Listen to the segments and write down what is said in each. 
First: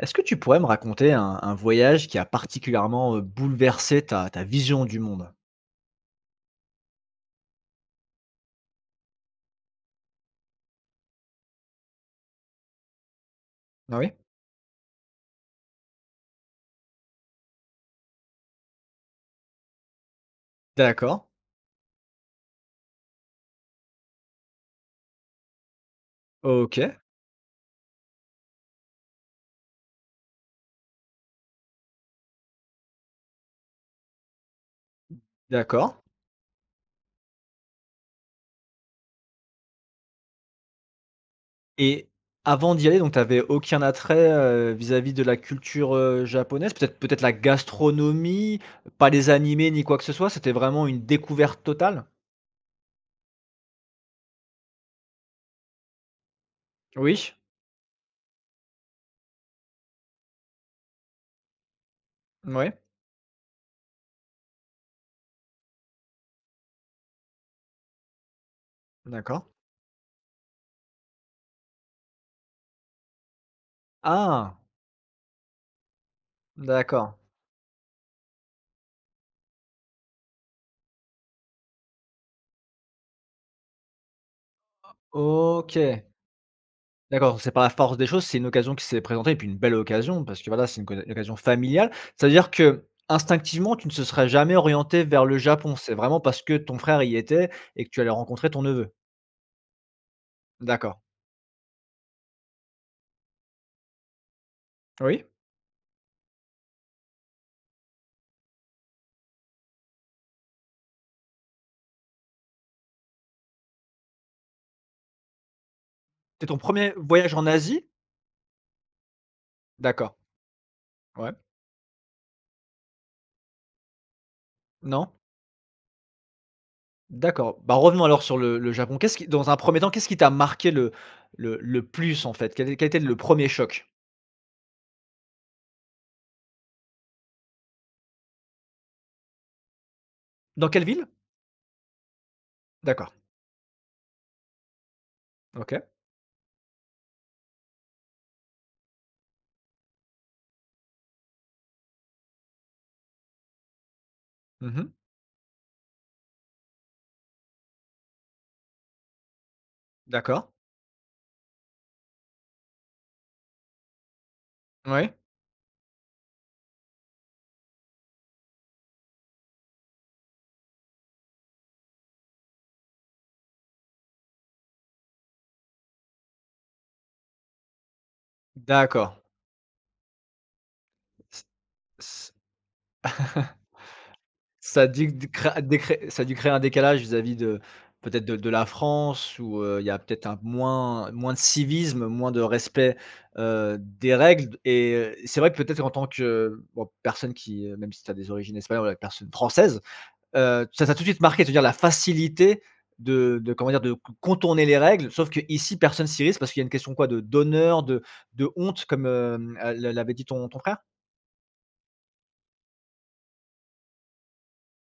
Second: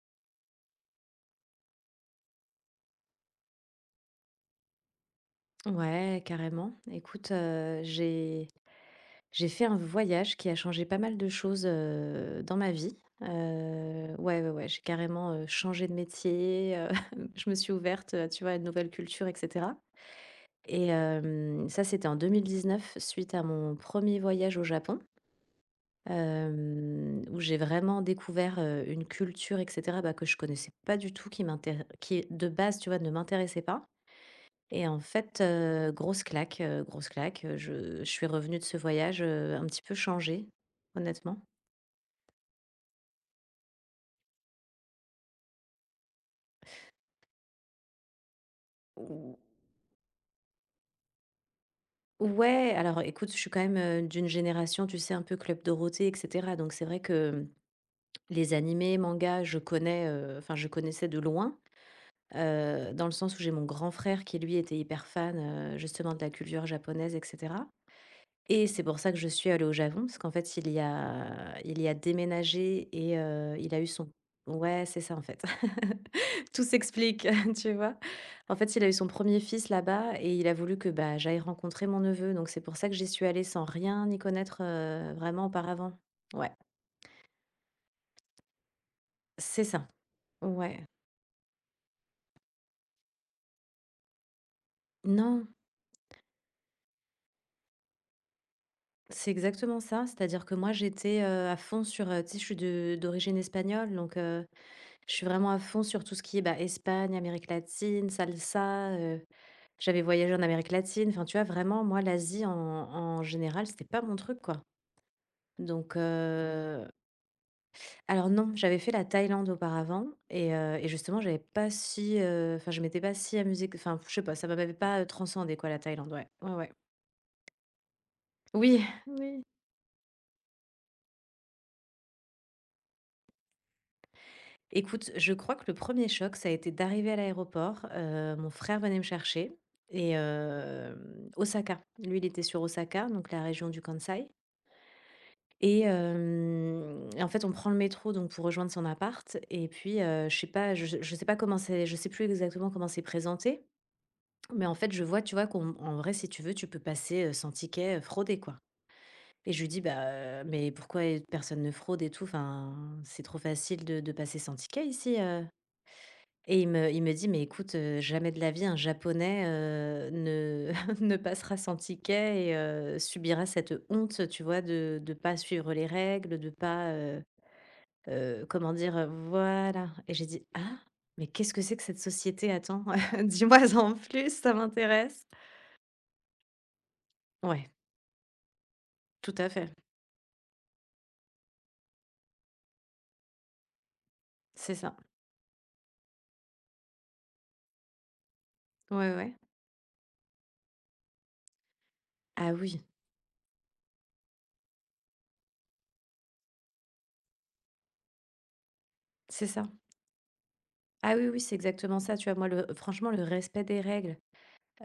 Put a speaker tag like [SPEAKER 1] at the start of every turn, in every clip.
[SPEAKER 1] Est-ce que tu pourrais me raconter un voyage qui a particulièrement bouleversé ta vision du monde?
[SPEAKER 2] Ouais, carrément. Écoute, j'ai fait un voyage qui a changé pas mal de choses, dans ma vie.
[SPEAKER 1] Ah oui?
[SPEAKER 2] Heu, ouais, ouais, ouais, j'ai carrément, changé de métier, je me suis ouverte, tu vois, à une nouvelle culture et cetera et
[SPEAKER 1] D'accord,
[SPEAKER 2] ça, c'était en 2019 suite à mon premier voyage au Japon,
[SPEAKER 1] ok,
[SPEAKER 2] où j'ai vraiment découvert, une culture et cetera, bah, que je connaissais pas du tout, qui de base, tu vois, ne m'intéressait pas et en fait,
[SPEAKER 1] d'accord.
[SPEAKER 2] grosse claque, je suis revenue de ce voyage, un petit peu changée, honnêtement.
[SPEAKER 1] Et avant d'y aller, donc tu avais aucun attrait vis-à-vis de la culture japonaise, peut-être la gastronomie, pas les
[SPEAKER 2] Ou
[SPEAKER 1] animés ni quoi que ce soit, c'était vraiment une découverte totale?
[SPEAKER 2] ouais, alors écoute, je suis quand même, d'une génération, tu sais, un peu Club Dorothée et cetera, donc c'est vrai que,
[SPEAKER 1] Oui,
[SPEAKER 2] les animés, mangas, je connais, enfin, je connaissais de loin,
[SPEAKER 1] oui,
[SPEAKER 2] dans le sens où j'ai mon grand frère qui, lui, était hyper fan, justement de la culture japonaise et cetera. Et c'est pour ça que je
[SPEAKER 1] d'accord.
[SPEAKER 2] suis allée au Japon, parce qu'en fait, il y a déménagé et il a eu son
[SPEAKER 1] Ah,
[SPEAKER 2] ouais, c'est ça, en fait. Tout
[SPEAKER 1] d'accord,
[SPEAKER 2] s'explique, tu vois? En fait, il a eu son premier fils là-bas et il a voulu que, bah, j'aille rencontrer mon neveu, donc c'est pour ça que j'y suis allée sans rien y connaître, vraiment
[SPEAKER 1] ok.
[SPEAKER 2] auparavant. Ouais,
[SPEAKER 1] D'accord, c'est par la force des choses, c'est une occasion qui s'est présentée et puis une
[SPEAKER 2] c'est
[SPEAKER 1] belle
[SPEAKER 2] ça,
[SPEAKER 1] occasion parce que, voilà, c'est
[SPEAKER 2] ouais.
[SPEAKER 1] une co une occasion familiale. C'est-à-dire que instinctivement, tu ne se serais jamais orienté vers
[SPEAKER 2] Non,
[SPEAKER 1] le Japon? C'est vraiment parce que ton frère y était et que tu allais rencontrer ton neveu?
[SPEAKER 2] c'est exactement ça, c'est-à-dire que moi,
[SPEAKER 1] D'accord.
[SPEAKER 2] j'étais, à fond sur, tu sais, je suis de d'origine espagnole, donc je
[SPEAKER 1] Oui?
[SPEAKER 2] suis vraiment à fond sur tout ce qui est, bah, Espagne, Amérique latine, salsa, j'avais voyagé en Amérique latine. Enfin, tu vois, vraiment, moi, l'Asie, en général, c'était pas mon truc, quoi. Donc,
[SPEAKER 1] C'est ton premier voyage en Asie?
[SPEAKER 2] alors non, j'avais fait la Thaïlande auparavant
[SPEAKER 1] D'accord.
[SPEAKER 2] et justement,
[SPEAKER 1] Ouais.
[SPEAKER 2] j'avais pas si, enfin, je m'étais pas si amusée que enfin, je sais pas, ça m'avait pas,
[SPEAKER 1] Non?
[SPEAKER 2] transcendée, quoi, la Thaïlande, ouais. Ouais, ouais.
[SPEAKER 1] D'accord. Bah, revenons alors sur le
[SPEAKER 2] Oui,
[SPEAKER 1] Japon. Qu'est-ce qui
[SPEAKER 2] oui.
[SPEAKER 1] dans un premier temps, qu'est-ce qui t'a marqué le plus, en fait? Quel est quel était le premier choc?
[SPEAKER 2] Écoute, je crois que le premier choc, ça a été d'arriver à l'aéroport, mon frère venait me chercher et
[SPEAKER 1] Dans quelle ville?
[SPEAKER 2] Osaka. Lui, il était sur Osaka,
[SPEAKER 1] D'accord.
[SPEAKER 2] donc la région du Kansai et
[SPEAKER 1] OK.
[SPEAKER 2] hem et en fait, on prend le métro donc pour rejoindre son appart et puis, je sais pas comment c'est je sais plus exactement comment c'est présenté, mais en
[SPEAKER 1] Mmh.
[SPEAKER 2] fait, je vois, tu vois, qu'en en vrai, si tu veux, tu peux passer, sans ticket, frauder, quoi et je lui dis: «Bah,
[SPEAKER 1] D'accord.
[SPEAKER 2] mais pourquoi personne ne fraude et tout? Enfin, c'est trop facile de passer sans ticket
[SPEAKER 1] Ouais.
[SPEAKER 2] ici.» Et il me dit: «Mais écoute, jamais de la vie un japonais, ne ne passera sans ticket et subira cette honte, tu vois, de pas suivre les règles, de pas, comment dire?
[SPEAKER 1] D'accord.
[SPEAKER 2] Voilà» et j'ai dit: «Ah, mais qu'est-ce que c'est que cette société? Attends, dis-moi en plus, ça
[SPEAKER 1] Ça a dû
[SPEAKER 2] m'intéresse».
[SPEAKER 1] d cré dé Ça a dû créer un décalage vis-à-vis de
[SPEAKER 2] Ouais,
[SPEAKER 1] peut-être de la
[SPEAKER 2] tout
[SPEAKER 1] France
[SPEAKER 2] à
[SPEAKER 1] où,
[SPEAKER 2] fait,
[SPEAKER 1] il y a peut-être un moins de civisme, moins de respect, des règles
[SPEAKER 2] c'est ça.
[SPEAKER 1] et c'est vrai que peut-être en tant que, bon, personne qui, même si tu as des origines espagnoles, voilà,
[SPEAKER 2] Ouais,
[SPEAKER 1] personne
[SPEAKER 2] ouais.
[SPEAKER 1] française, ça t'a tout de suite marqué, c'est-à-dire la
[SPEAKER 2] Ah
[SPEAKER 1] facilité
[SPEAKER 2] oui,
[SPEAKER 1] de comment dire? De co contourner les règles, sauf que ici, personne s'y risque parce qu'il y a une question quoi? De d'honneur, de honte comme,
[SPEAKER 2] c'est ça.
[SPEAKER 1] l'avait dit ton frère?
[SPEAKER 2] Ah oui, oui, c'est exactement ça, tu vois? Moi, le franchement, le respect des règles.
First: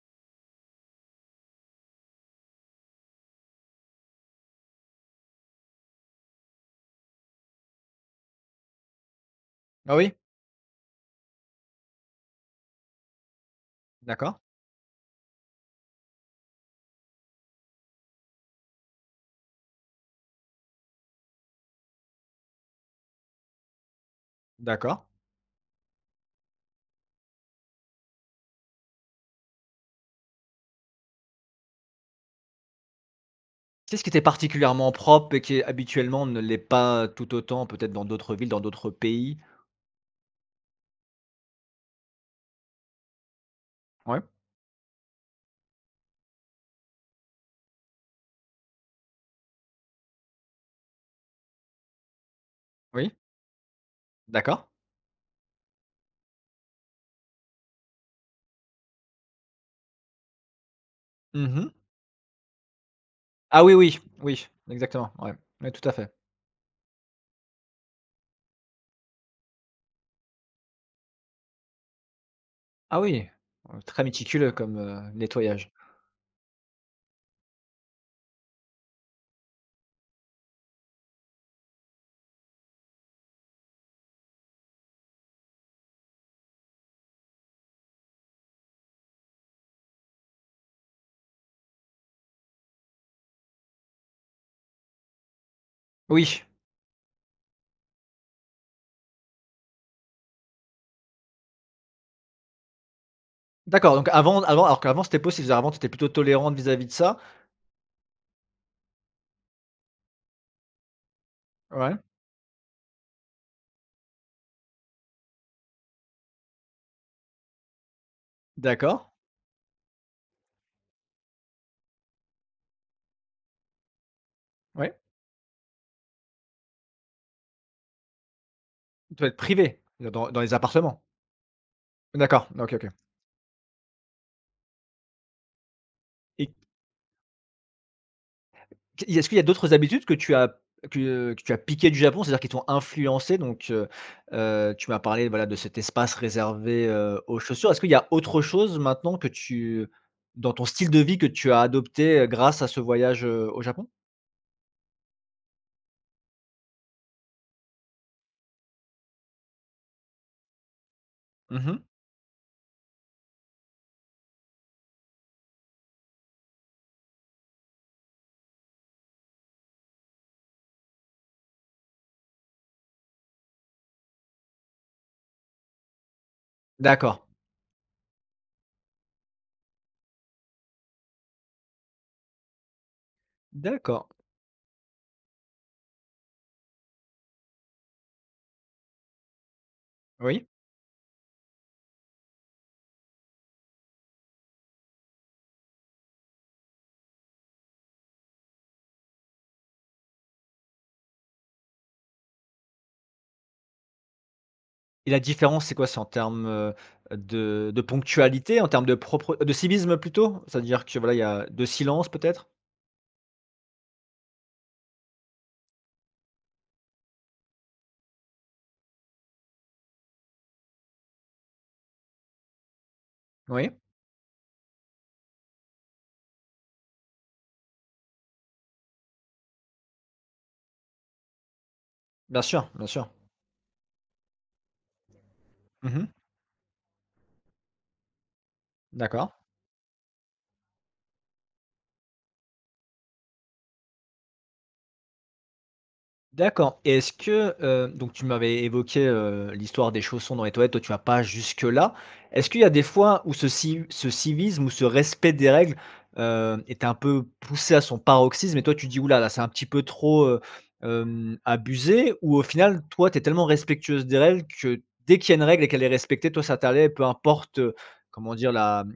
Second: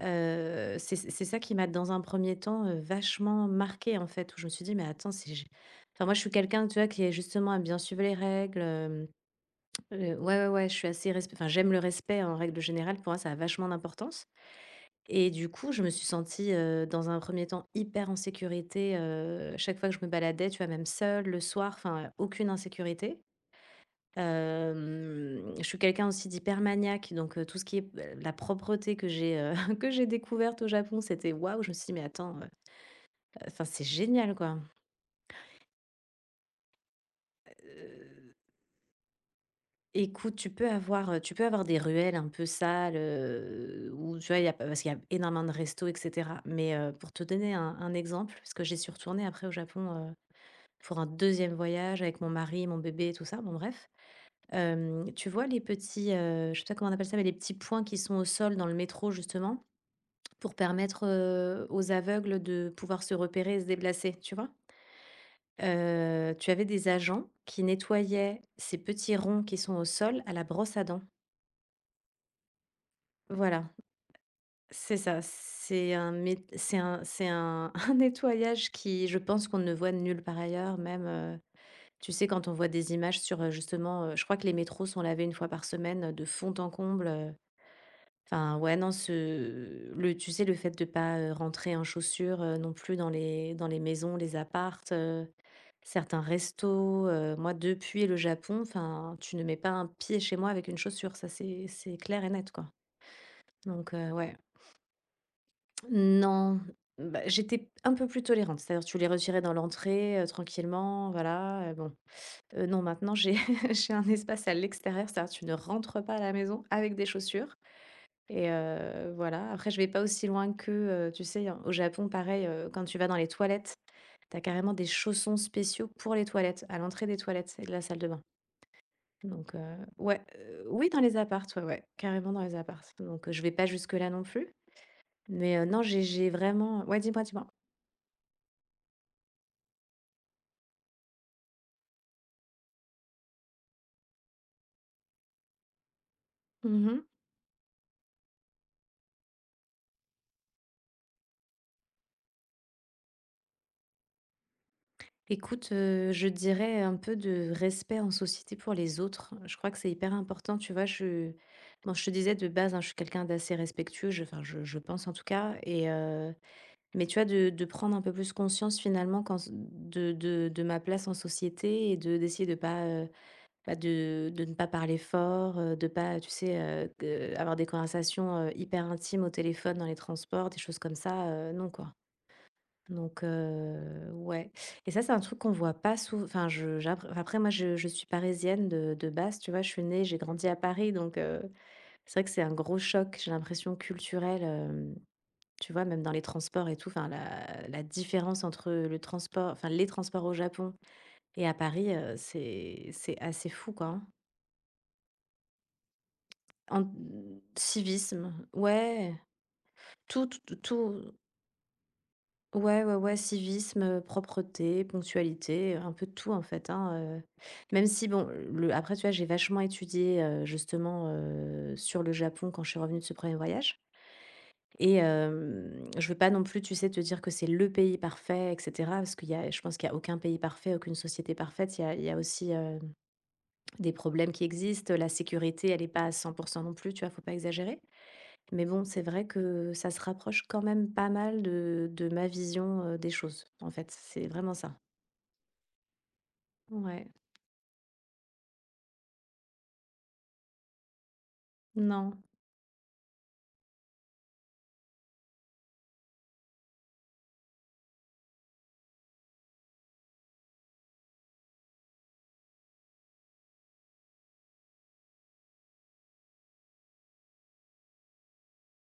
[SPEAKER 2] C'est ça qui m'a, dans un premier temps, vachement marqué en fait, où je me suis dit: «Mais attends, si j», enfin, moi, je suis quelqu'un, tu vois, qui est justement à bien suivre les règles,
[SPEAKER 1] Ah oui?
[SPEAKER 2] ouais, ouais, ouais, je suis assez resp enfin, j'aime le respect hein, en règle générale. Pour moi, ça a vachement d'importance
[SPEAKER 1] D'accord,
[SPEAKER 2] et du coup, je me suis sentie, dans un premier temps, hyper en sécurité, chaque fois que je me baladais, tu vois, même seule, le soir, enfin, aucune insécurité.
[SPEAKER 1] d'accord.
[SPEAKER 2] Je suis quelqu'un aussi d'hyper maniaque, donc tout ce qui est, la propreté que j'ai, que j'ai découverte au Japon, c'était waouh! Je me suis dit: «Mais attends, enfin c'est
[SPEAKER 1] Qu'est-ce qui était
[SPEAKER 2] génial quoi».
[SPEAKER 1] particulièrement propre et qui habituellement ne l'est pas tout autant, peut-être dans
[SPEAKER 2] Heu,
[SPEAKER 1] d'autres villes, dans d'autres pays?
[SPEAKER 2] écoute, tu peux avoir des ruelles un peu sales, où
[SPEAKER 1] Ouais,
[SPEAKER 2] tu vois, il y a parce qu'il y a énormément de restos et cetera. Mais pour te donner un exemple, parce que j'y suis retournée après au Japon, pour un deuxième voyage avec mon mari, mon bébé
[SPEAKER 1] oui,
[SPEAKER 2] et tout ça, bon bref.
[SPEAKER 1] d'accord.
[SPEAKER 2] Tu vois les petits, je sais pas comment on appelle ça, mais les petits points qui sont au sol dans le métro justement? Pour permettre,
[SPEAKER 1] Mmh.
[SPEAKER 2] aux aveugles de pouvoir se repérer et
[SPEAKER 1] Ah
[SPEAKER 2] se
[SPEAKER 1] oui, oui,
[SPEAKER 2] déplacer, tu
[SPEAKER 1] oui,
[SPEAKER 2] vois?
[SPEAKER 1] exactement, ouais, ouais, tout à fait.
[SPEAKER 2] Tu avais des agents qui nettoyaient ces petits ronds qui sont au sol à la brosse à dents.
[SPEAKER 1] Ah oui,
[SPEAKER 2] Voilà,
[SPEAKER 1] très méticuleux comme,
[SPEAKER 2] c'est ça.
[SPEAKER 1] nettoyage.
[SPEAKER 2] C'est un un nettoyage qui, je pense qu'on ne voit nulle part ailleurs, même, tu sais, quand on voit des images sur, justement, je crois que les métros sont lavés une fois par semaine, de fond en comble. Enfin, ouais, non, ce le tu sais, le fait de pas, rentrer en chaussures, non plus dans les maisons, les apparts, certains
[SPEAKER 1] Oui,
[SPEAKER 2] restos, moi, depuis le Japon, enfin, tu ne mets pas un pied chez moi avec une chaussure, ça, c'est clair et net, quoi. Donc
[SPEAKER 1] d'accord, donc
[SPEAKER 2] ouais.
[SPEAKER 1] avant alors qu'avant c'était possible, c'est-à-dire avant tu étais plutôt tolérante
[SPEAKER 2] Non,
[SPEAKER 1] vis-à-vis de ça?
[SPEAKER 2] bah, j'étais un peu plus tolérante, c'est-à-dire tu les retirais dans l'entrée, tranquillement, voilà, bon.
[SPEAKER 1] Ouais,
[SPEAKER 2] Non, maintenant, j'ai j'ai un espace à l'extérieur, c'est-à-dire tu ne rentres pas à la maison avec des chaussures. Et
[SPEAKER 1] d'accord,
[SPEAKER 2] voilà. Après, je vais pas aussi loin que tu sais, hein, au Japon, pareil, quand tu vas dans les toilettes, tu as carrément des
[SPEAKER 1] ouais,
[SPEAKER 2] chaussons spéciaux pour les toilettes, à l'entrée des toilettes et de la salle de bain.
[SPEAKER 1] toilettes
[SPEAKER 2] Donc
[SPEAKER 1] privées?
[SPEAKER 2] ouais,
[SPEAKER 1] Dans dans les
[SPEAKER 2] oui, dans
[SPEAKER 1] appartements?
[SPEAKER 2] les apparts, ouais, ouais, carrément dans
[SPEAKER 1] D'accord,
[SPEAKER 2] les
[SPEAKER 1] OK,
[SPEAKER 2] apparts.
[SPEAKER 1] OK.
[SPEAKER 2] Donc je vais pas jusque-là non plus. Mais non, j'ai
[SPEAKER 1] Et
[SPEAKER 2] vraiment ouais, dis-moi, dis-moi?
[SPEAKER 1] est-ce qu'il y a d'autres habitudes que tu as que tu as piquées du Japon? C'est-à-dire qui t'ont influencé donc tu m'as parlé, voilà, de cet espace réservé,
[SPEAKER 2] Mmh.
[SPEAKER 1] aux chaussures. Est-ce qu'il y a autre chose maintenant que tu dans ton style de vie que tu as adopté, grâce à ce voyage, au Japon?
[SPEAKER 2] Écoute, je dirais un peu de respect en société pour les autres. Je crois que c'est hyper important, tu vois? Je
[SPEAKER 1] Mmh.
[SPEAKER 2] bon, je te disais de base, hein, je suis quelqu'un d'assez respectueux, je enfin, je pense en tout cas. Et Mais tu vois, de prendre un peu plus conscience finalement quand de ma place en société et de d'essayer de pas, bah, de ne pas parler fort, de pas, tu sais,
[SPEAKER 1] D'accord,
[SPEAKER 2] de avoir des conversations, hyper intimes au téléphone, dans les transports, des choses comme ça, non, quoi. Donc
[SPEAKER 1] d'accord.
[SPEAKER 2] ouais et ça, c'est un truc qu'on voit pas souvent. Enfin, je j'appr enfin, après moi, je suis parisienne de base, tu vois? Je suis née, j'ai grandi
[SPEAKER 1] Oui
[SPEAKER 2] à Paris donc c'est vrai que c'est un gros choc, j'ai l'impression, culturelle. euh, Tu vois, même dans les transports et tout, enfin la différence entre le transport enfin les transports au Japon et à Paris, c'est assez fou, quoi, hein.
[SPEAKER 1] et la différence, c'est quoi? C'est en termes,
[SPEAKER 2] En
[SPEAKER 1] de
[SPEAKER 2] civisme,
[SPEAKER 1] ponctualité, en termes de
[SPEAKER 2] ouais,
[SPEAKER 1] propre de civisme
[SPEAKER 2] tout,
[SPEAKER 1] plutôt?
[SPEAKER 2] t
[SPEAKER 1] C'est-à-dire que voilà,
[SPEAKER 2] tout
[SPEAKER 1] il y a de silence peut-être?
[SPEAKER 2] ouais, ouais, ouais, civisme, propreté, ponctualité, un peu de tout, en fait, hein, même si bon, le après, tu vois, j'ai vachement étudié, justement, sur le Japon quand je suis revenue de ce premier
[SPEAKER 1] Oui,
[SPEAKER 2] voyage. Et je veux pas non plus, tu sais, te dire que c'est le pays parfait et cetera, parce qu'il y a je pense qu'il y a aucun pays parfait, aucune société parfaite. Il y a
[SPEAKER 1] bien
[SPEAKER 2] aussi,
[SPEAKER 1] sûr, bien sûr.
[SPEAKER 2] des problèmes qui existent. La sécurité, elle est pas
[SPEAKER 1] Mmh.
[SPEAKER 2] à 100% non plus, tu vois? Faut pas exagérer. Mais bon, c'est vrai
[SPEAKER 1] D'accord.
[SPEAKER 2] que ça se rapproche quand même pas mal de ma vision, des choses, en fait. C'est vraiment ça.
[SPEAKER 1] D'accord. Et
[SPEAKER 2] Ouais.
[SPEAKER 1] est-ce que, donc tu m'avais évoqué, l'histoire des chaussons dans les toilettes, toi tu vas pas jusque-là.
[SPEAKER 2] Non.
[SPEAKER 1] Est-ce qu'il y a des fois où ce civisme ou ce respect des règles, est un peu poussé à son paroxysme et toi tu dis: «Ouh là c'est un petit peu trop, abusé» ou au final, toi, tu es tellement respectueuse des règles que dès qu'il y a une règle et qu'elle est respectée, toi ça t'allait, peu importe, comment dire? La,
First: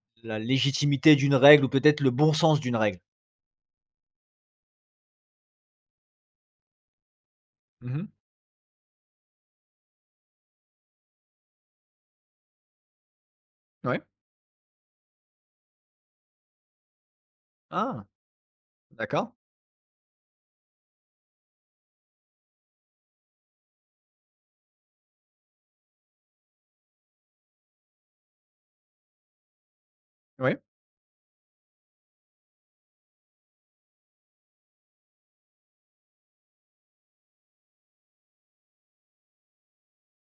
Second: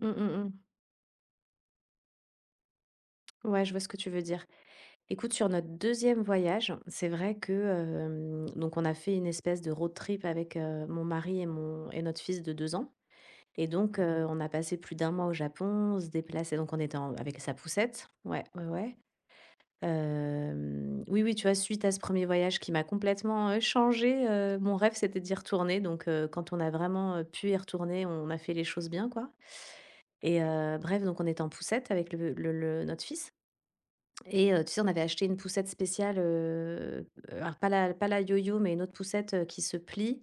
[SPEAKER 2] Mmh, mmh
[SPEAKER 1] la
[SPEAKER 2] mh.
[SPEAKER 1] légitimité d'une règle ou peut-être le bon sens d'une règle?
[SPEAKER 2] Ouais, je vois ce que tu veux dire. Écoute, sur notre deuxième voyage, c'est vrai que,
[SPEAKER 1] Mmh.
[SPEAKER 2] donc on a fait une espèce de road trip avec, mon mari et mon et notre fils de 2 ans et donc
[SPEAKER 1] Ouais.
[SPEAKER 2] on a passé plus d'un mois au Japon, on se déplaçait donc on était en avec sa
[SPEAKER 1] Ah!
[SPEAKER 2] poussette. Ouais, ouais, ouais.
[SPEAKER 1] D'accord.
[SPEAKER 2] Oui, oui, tu vois, suite à ce premier voyage qui m'a complètement, changée, mon rêve, c'était d'y retourner donc quand on a vraiment, pu y retourner, on a fait les choses bien, quoi et
[SPEAKER 1] Oui.
[SPEAKER 2] bref, donc on était en poussette avec le notre fils et tu sais, on avait acheté une poussette spéciale, alors pas la yo-yo, mais une autre poussette, qui se plie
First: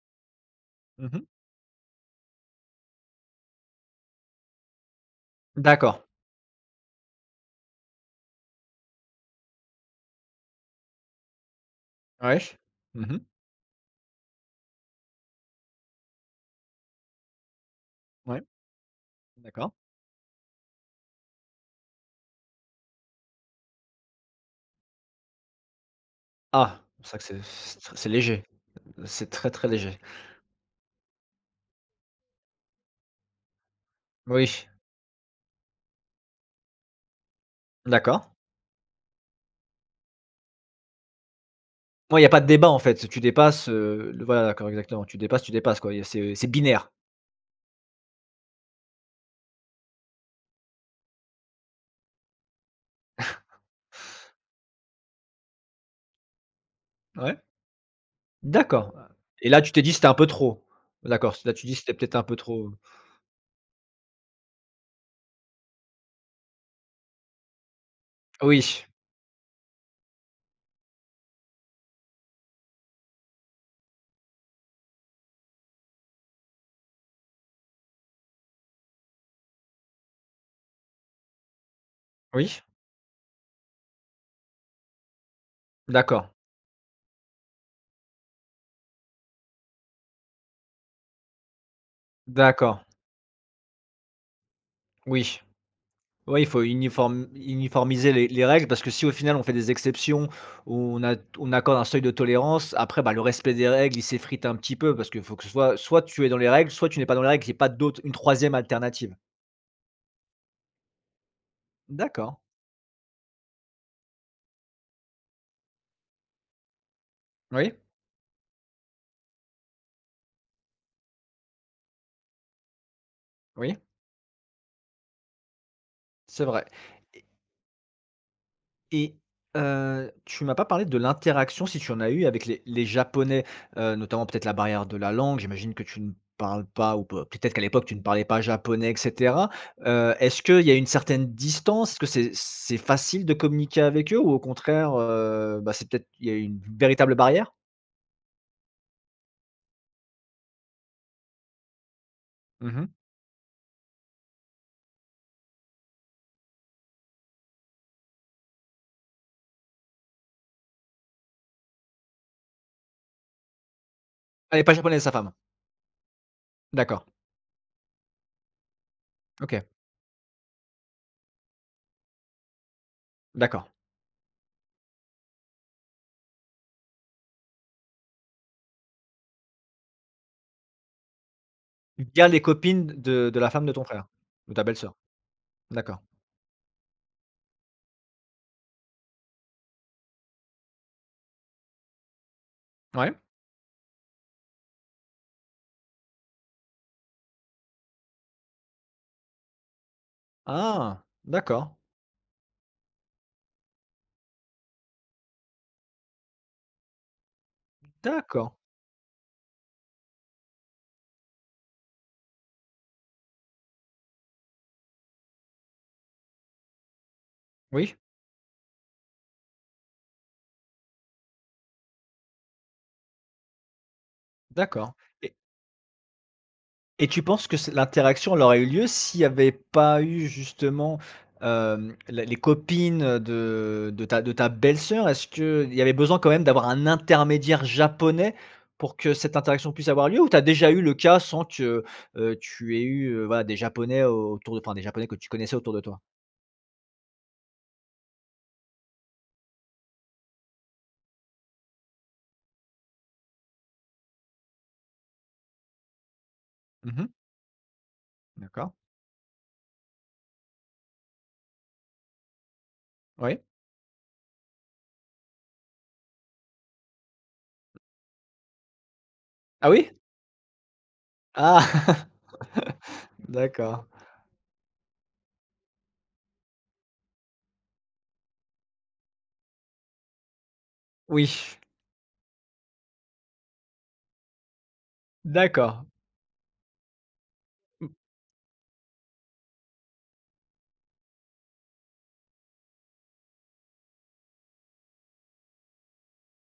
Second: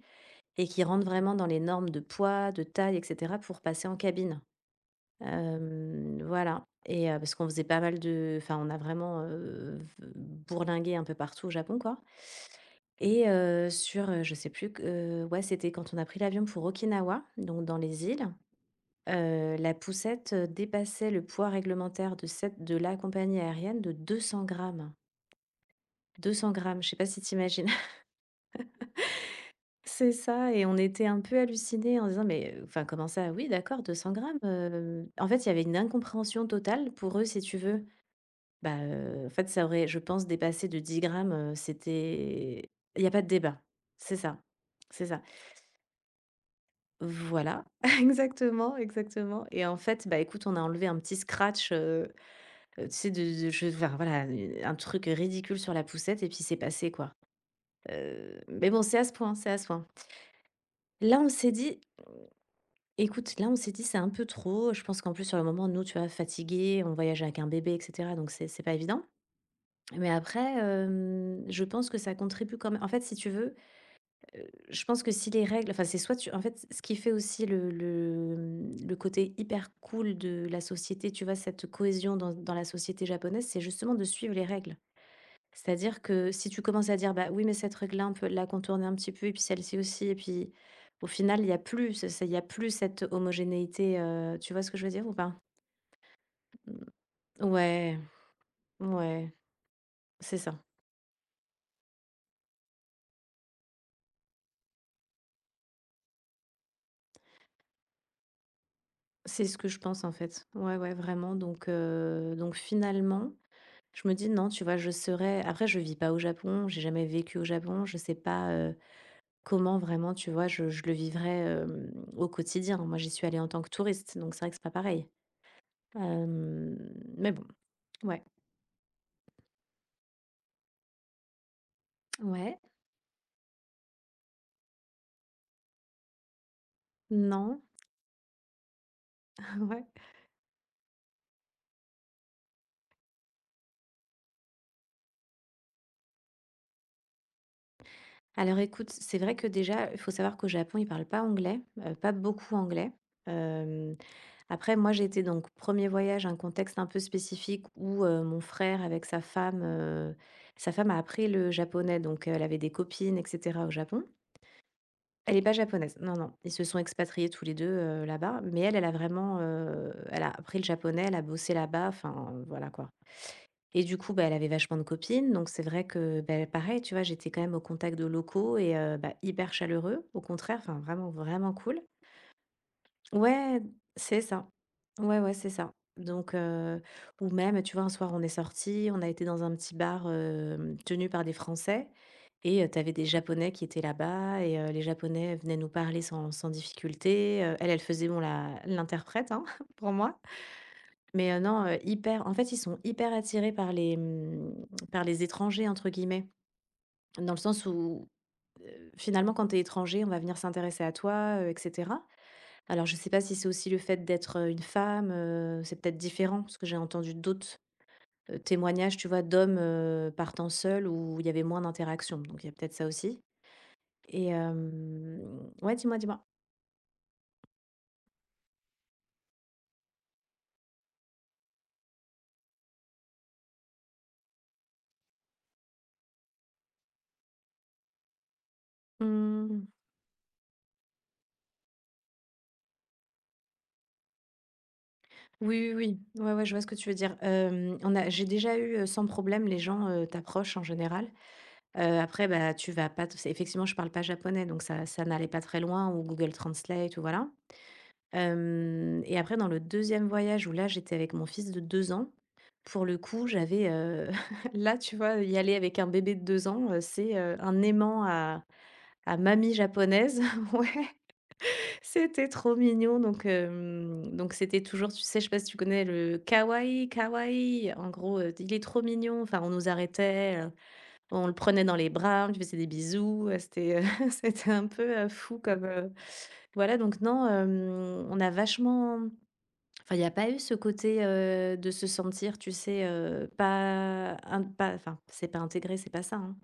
[SPEAKER 2] et qui rentre
[SPEAKER 1] Mmh.
[SPEAKER 2] vraiment dans les normes de poids, de taille et cetera pour passer en cabine.
[SPEAKER 1] D'accord.
[SPEAKER 2] Voilà. Et parce qu'on faisait pas mal de, enfin, on a vraiment, v bourlingué un peu partout au Japon, quoi.
[SPEAKER 1] Ouais. Mmh.
[SPEAKER 2] Et je sais plus, q ouais, c'était quand on a pris l'avion pour Okinawa, donc dans les îles.
[SPEAKER 1] Ouais,
[SPEAKER 2] La
[SPEAKER 1] d'accord.
[SPEAKER 2] poussette dépassait le poids réglementaire de cette de la compagnie aérienne de 200 grammes. 200 grammes,
[SPEAKER 1] Ah!
[SPEAKER 2] je sais pas
[SPEAKER 1] C'est vrai
[SPEAKER 2] si
[SPEAKER 1] que
[SPEAKER 2] tu imagines.
[SPEAKER 1] c'est léger. C'est très, très léger.
[SPEAKER 2] C'est ça, et on était un peu hallucinés en disant: «Mais, enfin, comment ça? Oui, d'accord, 200 grammes».
[SPEAKER 1] Oui,
[SPEAKER 2] En fait, il y avait une incompréhension totale pour eux, si tu veux.
[SPEAKER 1] d'accord.
[SPEAKER 2] Bah, en fait, ça aurait, je pense, dépassé de 10 grammes,
[SPEAKER 1] Moi, il y a pas de
[SPEAKER 2] c'était
[SPEAKER 1] débat en
[SPEAKER 2] Il y
[SPEAKER 1] fait,
[SPEAKER 2] a
[SPEAKER 1] tu
[SPEAKER 2] pas de débat.
[SPEAKER 1] dépasses,
[SPEAKER 2] C'est
[SPEAKER 1] le
[SPEAKER 2] ça,
[SPEAKER 1] voilà, d'accord,
[SPEAKER 2] c'est
[SPEAKER 1] exactement,
[SPEAKER 2] ça.
[SPEAKER 1] tu dépasses quoi, y a c'est binaire.
[SPEAKER 2] Voilà, exactement, exactement, et en fait, bah, écoute, on a enlevé un petit scratch, tu sais, de je enfin, voilà, un truc ridicule sur la poussette, et puis c'est passé, quoi.
[SPEAKER 1] Ouais,
[SPEAKER 2] Mais bon,
[SPEAKER 1] d'accord.
[SPEAKER 2] c'est à ce point,
[SPEAKER 1] Et
[SPEAKER 2] c'est à
[SPEAKER 1] là,
[SPEAKER 2] ce
[SPEAKER 1] tu t'es
[SPEAKER 2] point.
[SPEAKER 1] dit: «C'était un peu trop».
[SPEAKER 2] Là, on
[SPEAKER 1] D'accord,
[SPEAKER 2] s'est
[SPEAKER 1] là, tu dis:
[SPEAKER 2] dit:
[SPEAKER 1] «C'était peut-être un peu trop».
[SPEAKER 2] écoute, là, on s'est dit: «C'est un peu trop». Je pense qu'en plus, sur le moment, nous, tu vois, fatigués, on voyage avec un bébé et cetera, donc c'est
[SPEAKER 1] Oui,
[SPEAKER 2] c'est pas évident. Mais après, je pense que ça contribue quand même, en fait, si tu veux. Je pense que si les règles, enfin, c'est soit tu, en fait, ce qui fait aussi le côté hyper cool de la société, tu vois, cette cohésion dans
[SPEAKER 1] oui,
[SPEAKER 2] la société japonaise, c'est justement de suivre les règles. C'est-à-dire que
[SPEAKER 1] d'accord,
[SPEAKER 2] si tu commences à dire: «Bah, oui, mais cette règle-là, on peut la contourner un petit peu, et puis celle-ci aussi», et puis au final, il y a plus
[SPEAKER 1] d'accord,
[SPEAKER 2] cette homogénéité, tu vois ce que je veux dire ou pas?
[SPEAKER 1] oui. Ouais, il faut
[SPEAKER 2] Mmh, ouais,
[SPEAKER 1] uniformiser les règles parce que si au
[SPEAKER 2] ouais,
[SPEAKER 1] final on fait des exceptions,
[SPEAKER 2] c'est ça.
[SPEAKER 1] on accorde un seuil de tolérance, après, bah, le respect des règles, il s'effrite un petit peu parce qu'il faut que ce soit soit tu es dans les règles, soit tu n'es pas dans les règles, il n'y a pas d'autre une troisième alternative.
[SPEAKER 2] C'est ce que je pense, en fait. Ouais, ouais, vraiment. Donc
[SPEAKER 1] D'accord.
[SPEAKER 2] finalement, je me dis: «Non», tu vois? Je serais après Je vis pas au Japon, j'ai jamais vécu au
[SPEAKER 1] Oui,
[SPEAKER 2] Japon, je sais pas, comment vraiment, tu vois? Je le vivrais au quotidien. Moi, j'y suis allée en tant que
[SPEAKER 1] oui,
[SPEAKER 2] touriste, donc c'est vrai que c'est pas pareil.
[SPEAKER 1] c'est vrai.
[SPEAKER 2] Hem, mais bon. Ouais,
[SPEAKER 1] Et tu m'as pas parlé de l'interaction, si tu en as eu avec
[SPEAKER 2] ouais,
[SPEAKER 1] les Japonais, notamment peut-être la barrière de la langue. J'imagine que tu ne parles pas ou peu peut-être
[SPEAKER 2] non,
[SPEAKER 1] qu'à l'époque tu ne parlais pas japonais et cetera.
[SPEAKER 2] ouais.
[SPEAKER 1] Est-ce qu'il y a une certaine distance? Est-ce que c'est facile de communiquer avec eux ou au contraire, bah, c'est peut-être il y a une véritable barrière?
[SPEAKER 2] Alors écoute, c'est vrai que déjà, il faut savoir qu'au Japon, ils parlent pas anglais, pas beaucoup
[SPEAKER 1] Mmh.
[SPEAKER 2] anglais. Euh, après, moi, j'ai été, donc premier voyage, un contexte un peu spécifique où mon frère avec sa femme, sa femme a appris le japonais, donc elle avait des copines, etc. au Japon.
[SPEAKER 1] Elle est pas japonaise sa femme?
[SPEAKER 2] Elle n'est pas japonaise, non, non. Ils se sont
[SPEAKER 1] D'accord.
[SPEAKER 2] expatriés tous les deux, là-bas, mais elle, elle a vraiment,
[SPEAKER 1] OK.
[SPEAKER 2] elle a appris le japonais, elle a bossé là-bas, enfin voilà, quoi.
[SPEAKER 1] D'accord.
[SPEAKER 2] Et du coup, bah, elle avait vachement de copines, donc c'est vrai que, bah, pareil, tu vois, j'étais quand même au contact de locaux, et bah, hyper chaleureux, au contraire, enfin vraiment, vraiment cool.
[SPEAKER 1] Via les copines de la
[SPEAKER 2] Ouais,
[SPEAKER 1] femme de ton frère?
[SPEAKER 2] c'est ça.
[SPEAKER 1] De ta belle-sœur?
[SPEAKER 2] Ouais, ouais, c'est ça.
[SPEAKER 1] D'accord.
[SPEAKER 2] Donc ou même, tu vois, un soir, on est sortis, on a été dans un petit bar, tenu par des Français, et tu avais des
[SPEAKER 1] Ouais.
[SPEAKER 2] Japonais qui étaient là-bas, et les Japonais venaient nous parler sans difficulté, elle, elle faisait, bon, la l'interprète, hein, pour moi,
[SPEAKER 1] Ah!
[SPEAKER 2] mais non,
[SPEAKER 1] D'accord.
[SPEAKER 2] hyper en fait, ils sont hyper attirés par par les «étrangers» entre guillemets. Dans le sens où,
[SPEAKER 1] D'accord.
[SPEAKER 2] finalement, quand tu es étranger, on va venir s'intéresser à toi et cetera. Alors je sais pas si c'est aussi le fait d'être, une femme, c'est peut-être différent parce que j'ai entendu d'autres,
[SPEAKER 1] Oui.
[SPEAKER 2] témoignages, tu vois, d'hommes, partant seuls, où il y avait moins d'interaction, donc il y a peut-être ça aussi, et
[SPEAKER 1] D'accord et
[SPEAKER 2] ouais, dis-moi, dis-moi?
[SPEAKER 1] et tu penses que c l'interaction, elle aurait eu lieu s'il n'y avait pas eu justement, la les copines, de ta belle-sœur? Est-ce qu'il y avait besoin quand même d'avoir un intermédiaire japonais pour que cette
[SPEAKER 2] Mmh,
[SPEAKER 1] interaction puisse avoir lieu? Ou tu as déjà eu le cas sans que, tu aies eu, voilà, des japonais au autour de enfin, des japonais que tu connaissais
[SPEAKER 2] oui,
[SPEAKER 1] autour de
[SPEAKER 2] oui,
[SPEAKER 1] toi?
[SPEAKER 2] oui. Ouais, ouais, je vois ce que tu veux dire. Hem, on a J'ai déjà eu sans problème, les gens t'approchent en général. Après, bah, tu vas pas te c'est effectivement, je parle pas japonais, donc ça n'allait pas très loin, ou Google Translate, ou
[SPEAKER 1] Mmh.
[SPEAKER 2] voilà.
[SPEAKER 1] D'accord.
[SPEAKER 2] Hem et après, dans le deuxième voyage où là, j'étais avec mon fils de 2 ans, pour le coup,
[SPEAKER 1] Oui.
[SPEAKER 2] j'avais, là, tu vois, y aller avec un bébé de 2 ans, c'est, un aimant à mamie
[SPEAKER 1] Ah oui?
[SPEAKER 2] japonaise. Ouais,
[SPEAKER 1] Ah!
[SPEAKER 2] c'était trop mignon, donc
[SPEAKER 1] D'accord.
[SPEAKER 2] c'était toujours, tu sais, je sais pas si tu connais le «kawaii, kawaii», en gros, il est trop mignon, enfin on nous arrêtait, on le
[SPEAKER 1] Oui.
[SPEAKER 2] prenait dans les bras, on lui faisait des bisous, c'était un peu, fou comme,
[SPEAKER 1] D'accord.
[SPEAKER 2] heu voilà. Donc non, on a vachement, enfin, il y a pas eu ce côté, de se sentir, tu sais, pas in, pas, enfin, c'est pas intégré, c'est pas ça, hein,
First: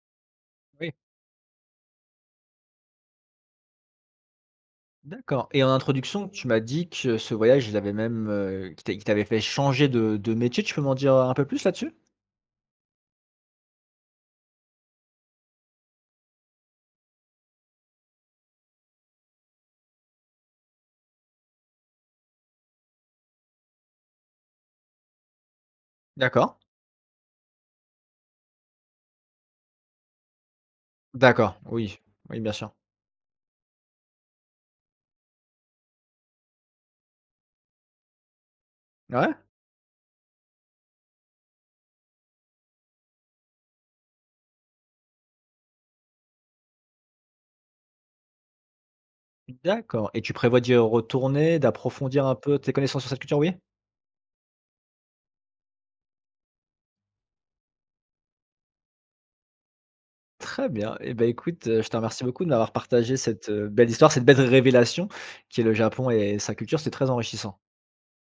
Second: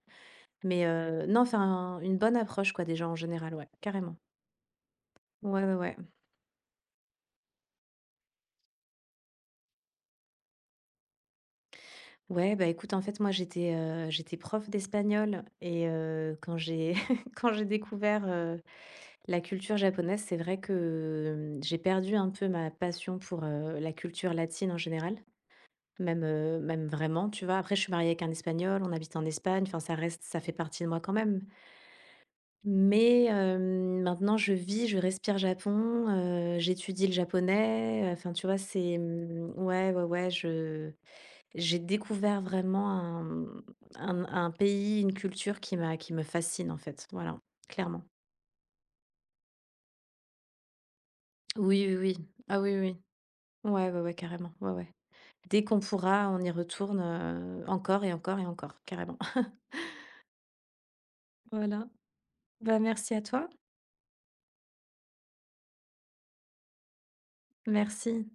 [SPEAKER 2] mais
[SPEAKER 1] Oui.
[SPEAKER 2] non, enfin, une bonne approche, quoi, déjà en général, ouais, carrément.
[SPEAKER 1] D'accord
[SPEAKER 2] Ouais,
[SPEAKER 1] et en
[SPEAKER 2] ouais, ouais.
[SPEAKER 1] introduction, tu m'as dit que ce voyage, il avait même, qui t'avait fait changer de métier. Tu peux m'en dire un peu plus là-dessus?
[SPEAKER 2] Ouais, bah, écoute, en fait, moi j'étais prof d'espagnol, et quand j'ai quand j'ai découvert la culture japonaise, c'est vrai que j'ai perdu un peu ma passion pour, la culture latine en général, même,
[SPEAKER 1] D'accord,
[SPEAKER 2] heu, même vraiment, tu vois? Après, je suis mariée avec un espagnol, on habite en Espagne, enfin ça fait partie de moi quand même.
[SPEAKER 1] d'accord, oui, oui, bien sûr.
[SPEAKER 2] Mais, maintenant je vis, je respire Japon, j'étudie le japonais, enfin tu vois?
[SPEAKER 1] Ouais?
[SPEAKER 2] Ouais, ouais, ouais, je j'ai découvert vraiment un, mmh, un pays, une culture qui me fascine, en fait, voilà, clairement.
[SPEAKER 1] D'accord et tu prévois d'y retourner,
[SPEAKER 2] Oui, oui,
[SPEAKER 1] d'approfondir
[SPEAKER 2] oui.
[SPEAKER 1] un
[SPEAKER 2] Ah
[SPEAKER 1] peu tes
[SPEAKER 2] oui, oui.
[SPEAKER 1] connaissances sur cette culture, oui?
[SPEAKER 2] Ouais, ouais, ouais, carrément. Ouais, ouais. Dès qu'on pourra, on y retourne, encore et encore et encore, carrément.
[SPEAKER 1] Très bien et ben écoute,
[SPEAKER 2] Voilà.
[SPEAKER 1] je te remercie beaucoup de m'avoir
[SPEAKER 2] Bah, merci
[SPEAKER 1] partagé
[SPEAKER 2] à toi.
[SPEAKER 1] cette, belle histoire, cette belle révélation qui est le Japon et sa culture. C'est très enrichissant.
[SPEAKER 2] Merci.